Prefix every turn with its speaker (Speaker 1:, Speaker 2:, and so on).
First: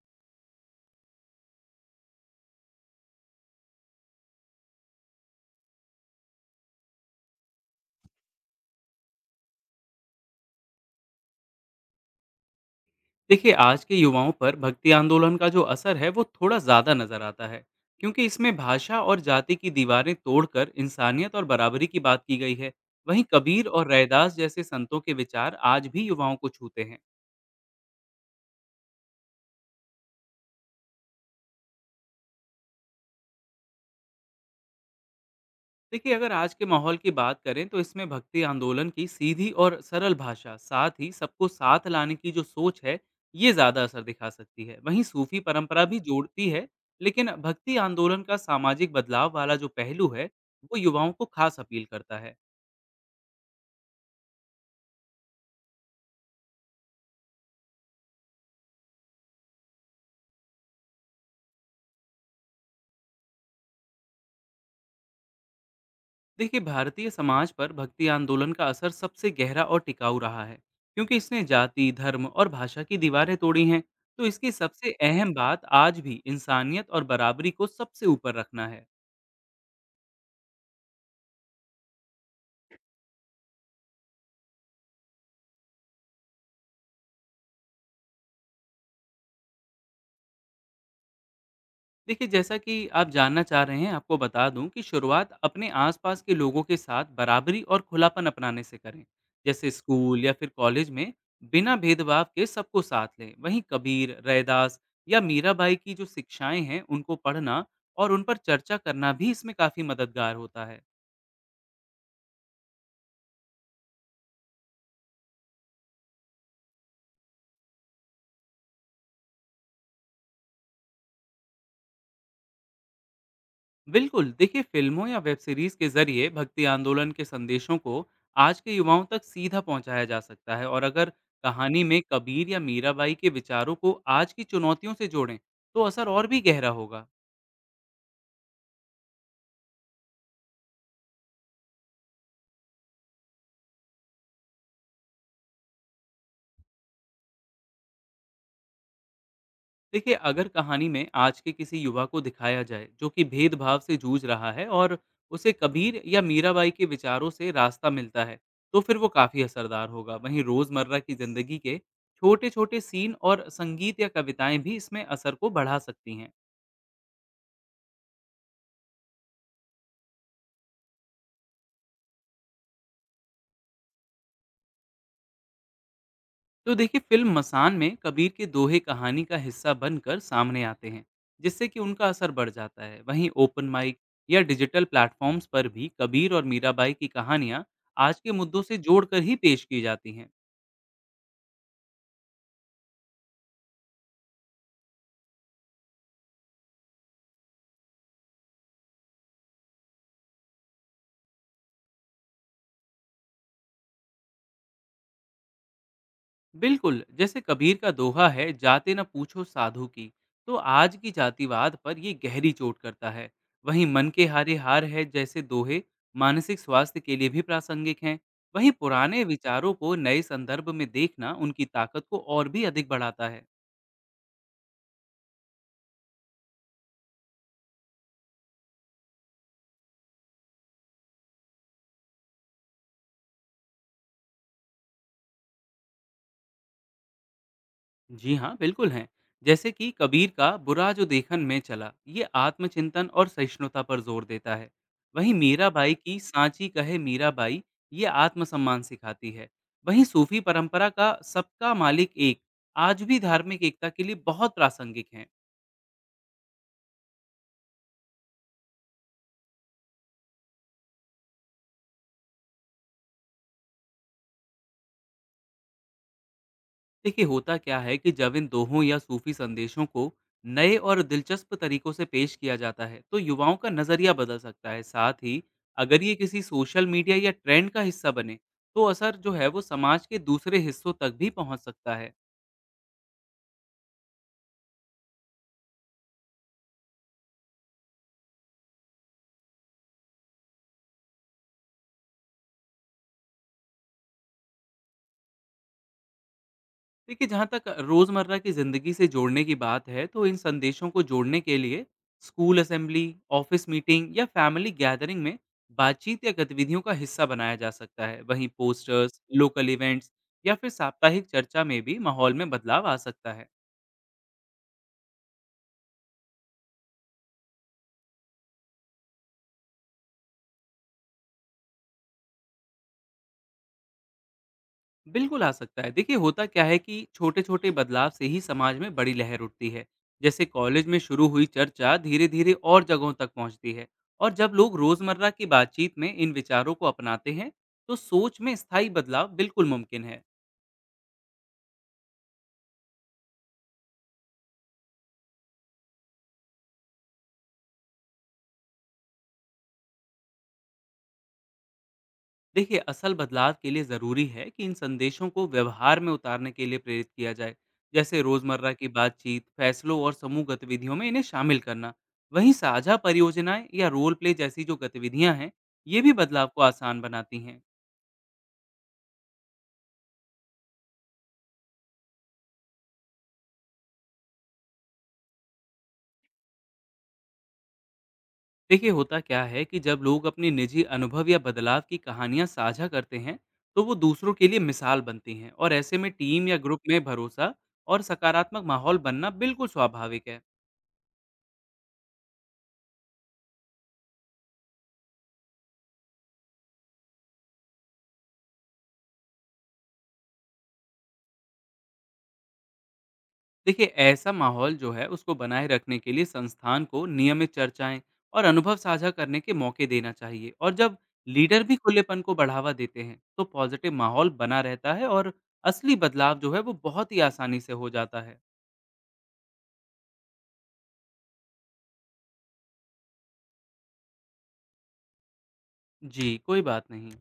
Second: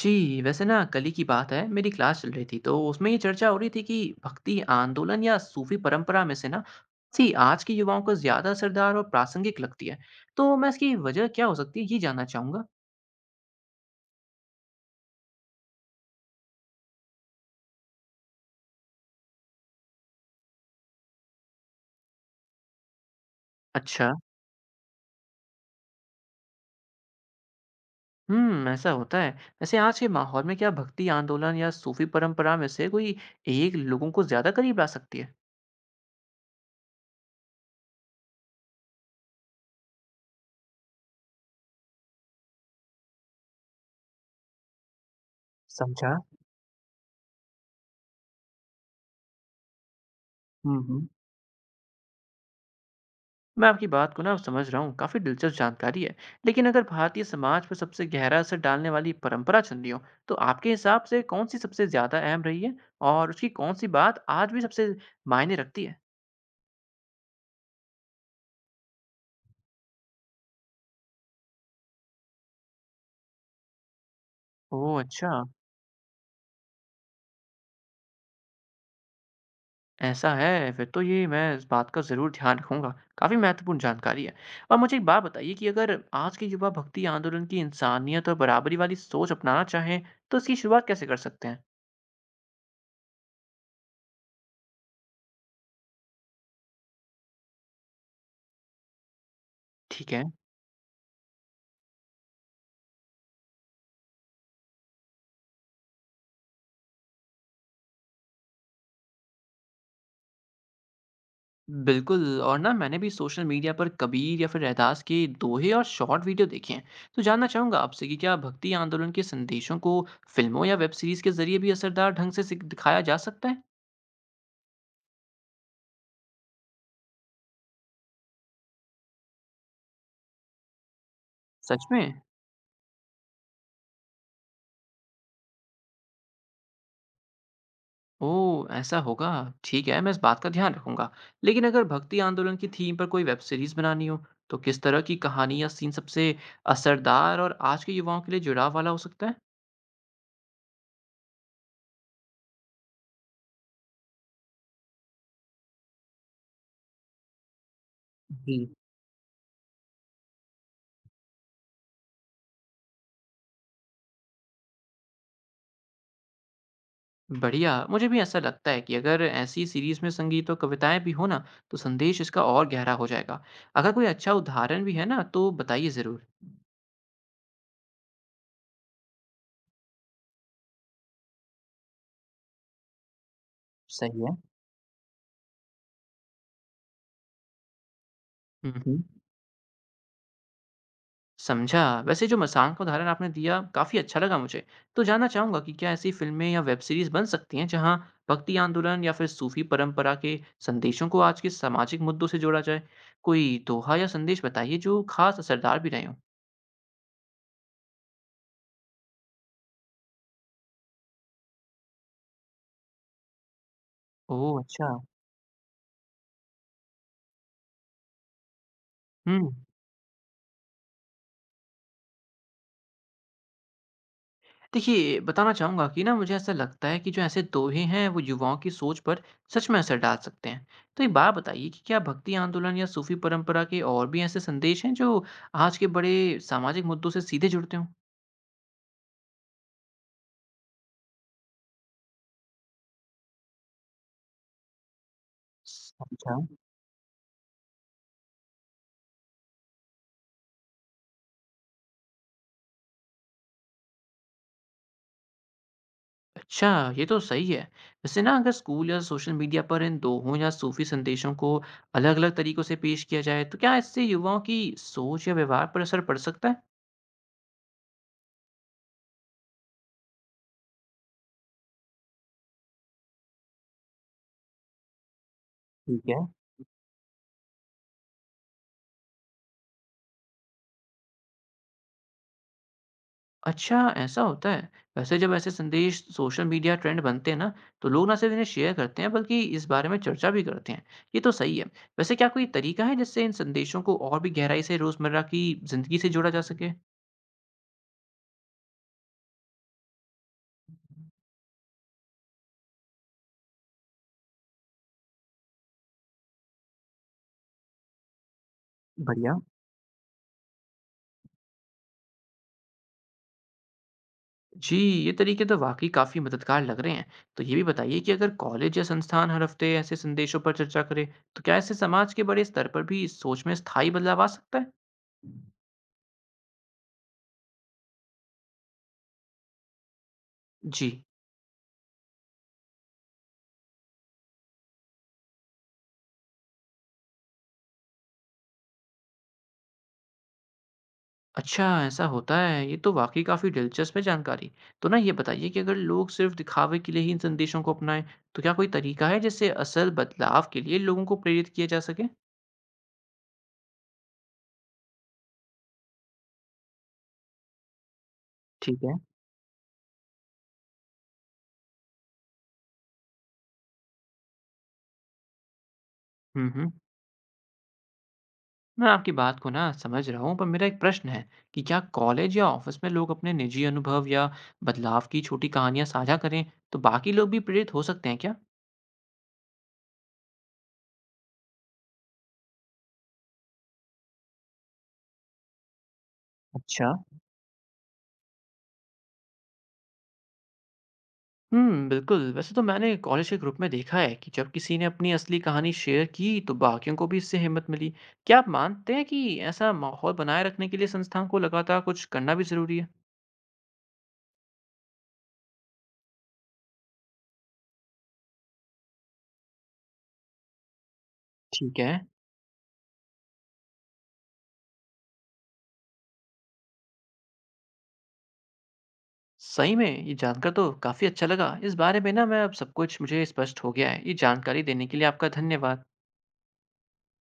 Speaker 1: जी। वैसे ना कल ही की बात है, मेरी क्लास चल रही थी तो उसमें ये चर्चा हो रही थी कि भक्ति आंदोलन या सूफी परंपरा में से ना सी आज के युवाओं को ज्यादा असरदार और प्रासंगिक लगती है। तो मैं इसकी वजह क्या हो सकती है ये जानना चाहूंगा।
Speaker 2: देखिए आज के युवाओं पर भक्ति आंदोलन का जो असर है वो थोड़ा ज़्यादा नज़र आता है क्योंकि इसमें भाषा और जाति की दीवारें तोड़कर इंसानियत और बराबरी की बात की गई है। वहीं कबीर और
Speaker 1: अच्छा।
Speaker 2: रैदास जैसे संतों के विचार आज भी युवाओं को छूते हैं।
Speaker 1: ऐसा होता है। वैसे आज के माहौल में क्या भक्ति आंदोलन या सूफी परंपरा में से कोई एक लोगों को ज्यादा करीब ला सकती है?
Speaker 2: देखिए अगर आज के माहौल की बात करें तो इसमें भक्ति आंदोलन की सीधी और सरल भाषा, साथ ही सबको साथ लाने की जो सोच है, ये ज़्यादा असर दिखा सकती है। वहीं सूफी परंपरा भी
Speaker 1: समझा।
Speaker 2: जोड़ती है। लेकिन भक्ति आंदोलन का सामाजिक बदलाव वाला जो पहलू है, वो
Speaker 1: हम्म हम्म।
Speaker 2: युवाओं को खास अपील करता है।
Speaker 1: मैं आपकी बात को ना समझ रहा हूँ, काफ़ी दिलचस्प जानकारी है। लेकिन अगर भारतीय समाज पर सबसे गहरा असर डालने वाली परंपरा चुन ली हो तो आपके हिसाब से कौन सी सबसे ज़्यादा अहम रही है और उसकी कौन सी बात आज भी सबसे मायने रखती है?
Speaker 2: देखिए भारतीय समाज पर भक्ति आंदोलन का असर सबसे गहरा और टिकाऊ रहा है, क्योंकि इसने जाति, धर्म और भाषा की दीवारें तोड़ी हैं। तो इसकी
Speaker 1: ओह
Speaker 2: सबसे
Speaker 1: अच्छा।
Speaker 2: अहम बात आज भी इंसानियत और बराबरी को सबसे ऊपर रखना है।
Speaker 1: ऐसा है फिर तो ये मैं इस बात का ज़रूर ध्यान रखूंगा। काफ़ी महत्वपूर्ण जानकारी है। और मुझे एक बात बताइए कि अगर आज के युवा भक्ति आंदोलन की इंसानियत और बराबरी वाली सोच अपनाना चाहें तो इसकी शुरुआत कैसे कर सकते हैं?
Speaker 2: देखिए जैसा कि आप जानना चाह रहे हैं, आपको बता दूं कि शुरुआत अपने आसपास के लोगों के साथ बराबरी और खुलापन अपनाने से करें। जैसे
Speaker 1: ठीक है।
Speaker 2: स्कूल या फिर कॉलेज में बिना भेदभाव के सबको साथ लें। वहीं कबीर, रैदास या मीराबाई की जो शिक्षाएं हैं उनको पढ़ना और उन पर चर्चा करना भी इसमें काफ़ी मददगार होता है।
Speaker 1: बिल्कुल। और ना मैंने भी सोशल मीडिया पर कबीर या फिर रहदास के दोहे और शॉर्ट वीडियो देखे हैं। तो जानना चाहूंगा आपसे कि क्या भक्ति आंदोलन के संदेशों को फिल्मों या वेब सीरीज के जरिए भी असरदार ढंग से दिखाया जा सकता है?
Speaker 2: बिल्कुल, देखिए फिल्मों या वेब सीरीज के जरिए भक्ति आंदोलन के संदेशों को आज के युवाओं तक सीधा पहुंचाया जा सकता है। और अगर कहानी
Speaker 1: सच
Speaker 2: में
Speaker 1: में।
Speaker 2: कबीर या मीराबाई के विचारों को आज की चुनौतियों से जोड़ें, तो असर और भी गहरा होगा।
Speaker 1: ओह ऐसा होगा। ठीक है, मैं इस बात का ध्यान रखूंगा। लेकिन अगर भक्ति आंदोलन की थीम पर कोई वेब सीरीज बनानी हो तो किस तरह की कहानी या सीन सबसे असरदार और आज के युवाओं के लिए जुड़ाव वाला हो सकता है?
Speaker 2: देखिए अगर कहानी में आज के किसी युवा को दिखाया जाए जो कि भेदभाव से जूझ रहा है, और उसे कबीर या मीराबाई के विचारों से रास्ता मिलता है,
Speaker 1: जी।
Speaker 2: तो फिर वो काफ़ी असरदार होगा। वहीं रोज़मर्रा की ज़िंदगी के छोटे छोटे सीन और संगीत या कविताएं भी इसमें असर को बढ़ा सकती हैं।
Speaker 1: बढ़िया, मुझे भी ऐसा लगता है कि अगर ऐसी सीरीज में संगीत और कविताएं भी हो ना, तो संदेश इसका और गहरा हो जाएगा। अगर कोई अच्छा उदाहरण भी है ना तो बताइए जरूर।
Speaker 2: तो देखिए फिल्म मसान में कबीर के दोहे कहानी का हिस्सा बनकर सामने आते हैं, जिससे कि उनका असर बढ़ जाता है। वहीं ओपन माइक
Speaker 1: सही है।
Speaker 2: या डिजिटल प्लेटफॉर्म्स पर भी कबीर और मीराबाई की कहानियां आज के मुद्दों से
Speaker 1: हम्म।
Speaker 2: जोड़कर ही पेश की जाती हैं।
Speaker 1: समझा। वैसे जो मसान का उदाहरण आपने दिया काफी अच्छा लगा मुझे। तो जानना चाहूंगा कि क्या ऐसी फिल्में या वेब सीरीज बन सकती हैं जहां भक्ति आंदोलन या फिर सूफी परंपरा के संदेशों को आज के सामाजिक मुद्दों से जोड़ा जाए? कोई दोहा या संदेश बताइए जो खास असरदार भी रहे हों।
Speaker 2: बिल्कुल, जैसे कबीर का दोहा है जाते न पूछो साधु की, तो आज की जातिवाद पर ये गहरी चोट करता है। वहीं मन के हारे
Speaker 1: ओह
Speaker 2: हार
Speaker 1: अच्छा।
Speaker 2: है जैसे दोहे मानसिक स्वास्थ्य के लिए भी प्रासंगिक हैं। वहीं पुराने
Speaker 1: हम्म।
Speaker 2: विचारों को नए संदर्भ में देखना उनकी ताकत को और भी अधिक बढ़ाता है।
Speaker 1: देखिए, बताना चाहूँगा कि ना मुझे ऐसा लगता है कि जो ऐसे दोहे हैं वो युवाओं की सोच पर सच में असर डाल सकते हैं। तो एक बात बताइए कि क्या भक्ति आंदोलन या सूफी परंपरा के और भी ऐसे संदेश हैं जो आज के बड़े सामाजिक मुद्दों से सीधे जुड़ते हों?
Speaker 2: जी हाँ, बिल्कुल हैं। जैसे कि कबीर का बुरा जो देखन में चला, ये आत्मचिंतन और सहिष्णुता पर जोर देता है। वहीं मीराबाई की
Speaker 1: समझा।
Speaker 2: सांची कहे मीराबाई, ये आत्मसम्मान सिखाती है। वहीं सूफी परंपरा का सबका मालिक एक, आज भी धार्मिक एकता के लिए बहुत प्रासंगिक है।
Speaker 1: अच्छा, ये तो सही है। वैसे ना अगर स्कूल या सोशल मीडिया पर इन दोहों या सूफी संदेशों को अलग-अलग तरीकों से पेश किया जाए, तो क्या इससे युवाओं की सोच या व्यवहार पर असर पड़ सकता है?
Speaker 2: देखिए होता क्या है कि जब इन दोहों या सूफी संदेशों को नए और दिलचस्प तरीकों से पेश किया जाता है तो युवाओं का नज़रिया बदल सकता है। साथ ही
Speaker 1: ठीक
Speaker 2: अगर ये
Speaker 1: है।
Speaker 2: किसी सोशल मीडिया या ट्रेंड का हिस्सा बने, तो असर जो है वो समाज के दूसरे हिस्सों तक भी पहुंच सकता है।
Speaker 1: अच्छा, ऐसा होता है? वैसे जब ऐसे संदेश सोशल मीडिया ट्रेंड बनते हैं ना, तो लोग ना सिर्फ इन्हें शेयर करते हैं बल्कि इस बारे में चर्चा भी करते हैं। ये तो सही है। वैसे क्या कोई तरीका है जिससे इन संदेशों को और भी गहराई से रोज़मर्रा की ज़िंदगी से जोड़ा जा सके?
Speaker 2: देखिए जहाँ तक रोज़मर्रा की ज़िंदगी से जोड़ने की बात है, तो इन संदेशों को जोड़ने के लिए स्कूल असेंबली, ऑफिस मीटिंग या फैमिली गैदरिंग में बातचीत या गतिविधियों का हिस्सा बनाया जा सकता है। वहीं पोस्टर्स,
Speaker 1: बढ़िया।
Speaker 2: लोकल इवेंट्स या फिर साप्ताहिक चर्चा में भी माहौल में बदलाव आ सकता है।
Speaker 1: जी, ये तरीके तो वाक़ई काफ़ी मददगार लग रहे हैं। तो ये भी बताइए कि अगर कॉलेज या संस्थान हर हफ्ते ऐसे संदेशों पर चर्चा करे, तो क्या इससे समाज के बड़े स्तर पर भी इस सोच में स्थायी बदलाव आ सकता है?
Speaker 2: बिल्कुल आ सकता है। देखिए होता क्या है कि छोटे-छोटे बदलाव से ही समाज में बड़ी लहर उठती है। जैसे कॉलेज
Speaker 1: जी।
Speaker 2: में शुरू हुई चर्चा धीरे-धीरे और जगहों तक पहुंचती है, और जब लोग रोजमर्रा की बातचीत में इन विचारों को अपनाते हैं, तो सोच में स्थायी बदलाव बिल्कुल मुमकिन है।
Speaker 1: अच्छा, ऐसा होता है, ये तो वाकई काफ़ी दिलचस्प है जानकारी। तो ना ये बताइए कि अगर लोग सिर्फ दिखावे के लिए ही इन संदेशों को अपनाएं तो क्या कोई तरीका है जिससे असल बदलाव के लिए लोगों को प्रेरित किया जा सके?
Speaker 2: देखिए असल बदलाव के लिए ज़रूरी है कि इन संदेशों को व्यवहार में उतारने के लिए प्रेरित किया जाए। जैसे रोज़मर्रा
Speaker 1: ठीक
Speaker 2: की
Speaker 1: है।
Speaker 2: बातचीत, फैसलों और समूह गतिविधियों में इन्हें शामिल करना। वहीं साझा परियोजनाएं या रोल प्ले जैसी जो गतिविधियां हैं, ये भी
Speaker 1: हम्म
Speaker 2: बदलाव को
Speaker 1: हम्म,
Speaker 2: आसान बनाती हैं।
Speaker 1: मैं आपकी बात को ना समझ रहा हूँ, पर मेरा एक प्रश्न है कि क्या कॉलेज या ऑफिस में लोग अपने निजी अनुभव या बदलाव की छोटी कहानियां साझा करें तो बाकी लोग भी प्रेरित हो सकते हैं क्या?
Speaker 2: देखिए होता क्या है कि जब लोग अपने निजी अनुभव या बदलाव की कहानियां साझा करते हैं, तो वो दूसरों के लिए मिसाल बनती हैं, और ऐसे में टीम या ग्रुप
Speaker 1: अच्छा।
Speaker 2: में भरोसा और सकारात्मक माहौल बनना बिल्कुल स्वाभाविक है।
Speaker 1: हुँ, बिल्कुल। वैसे तो मैंने कॉलेज के ग्रुप में देखा है कि जब किसी ने अपनी असली कहानी शेयर की, तो बाकियों को भी इससे हिम्मत मिली। क्या आप मानते हैं कि ऐसा माहौल बनाए रखने के लिए संस्थाओं को लगातार कुछ करना भी ज़रूरी है?
Speaker 2: देखिए ऐसा माहौल जो है उसको बनाए रखने के लिए संस्थान को नियमित चर्चाएं और अनुभव साझा करने के मौके देना चाहिए। और जब लीडर भी
Speaker 1: ठीक है।
Speaker 2: खुलेपन को बढ़ावा देते हैं, तो पॉजिटिव माहौल बना रहता है, और असली बदलाव जो है वो बहुत ही आसानी से हो जाता है।
Speaker 1: सही में, ये जानकर तो काफ़ी अच्छा लगा। इस बारे में ना मैं अब सब कुछ मुझे स्पष्ट हो गया है। ये जानकारी देने के लिए आपका धन्यवाद।
Speaker 2: जी, कोई बात नहीं।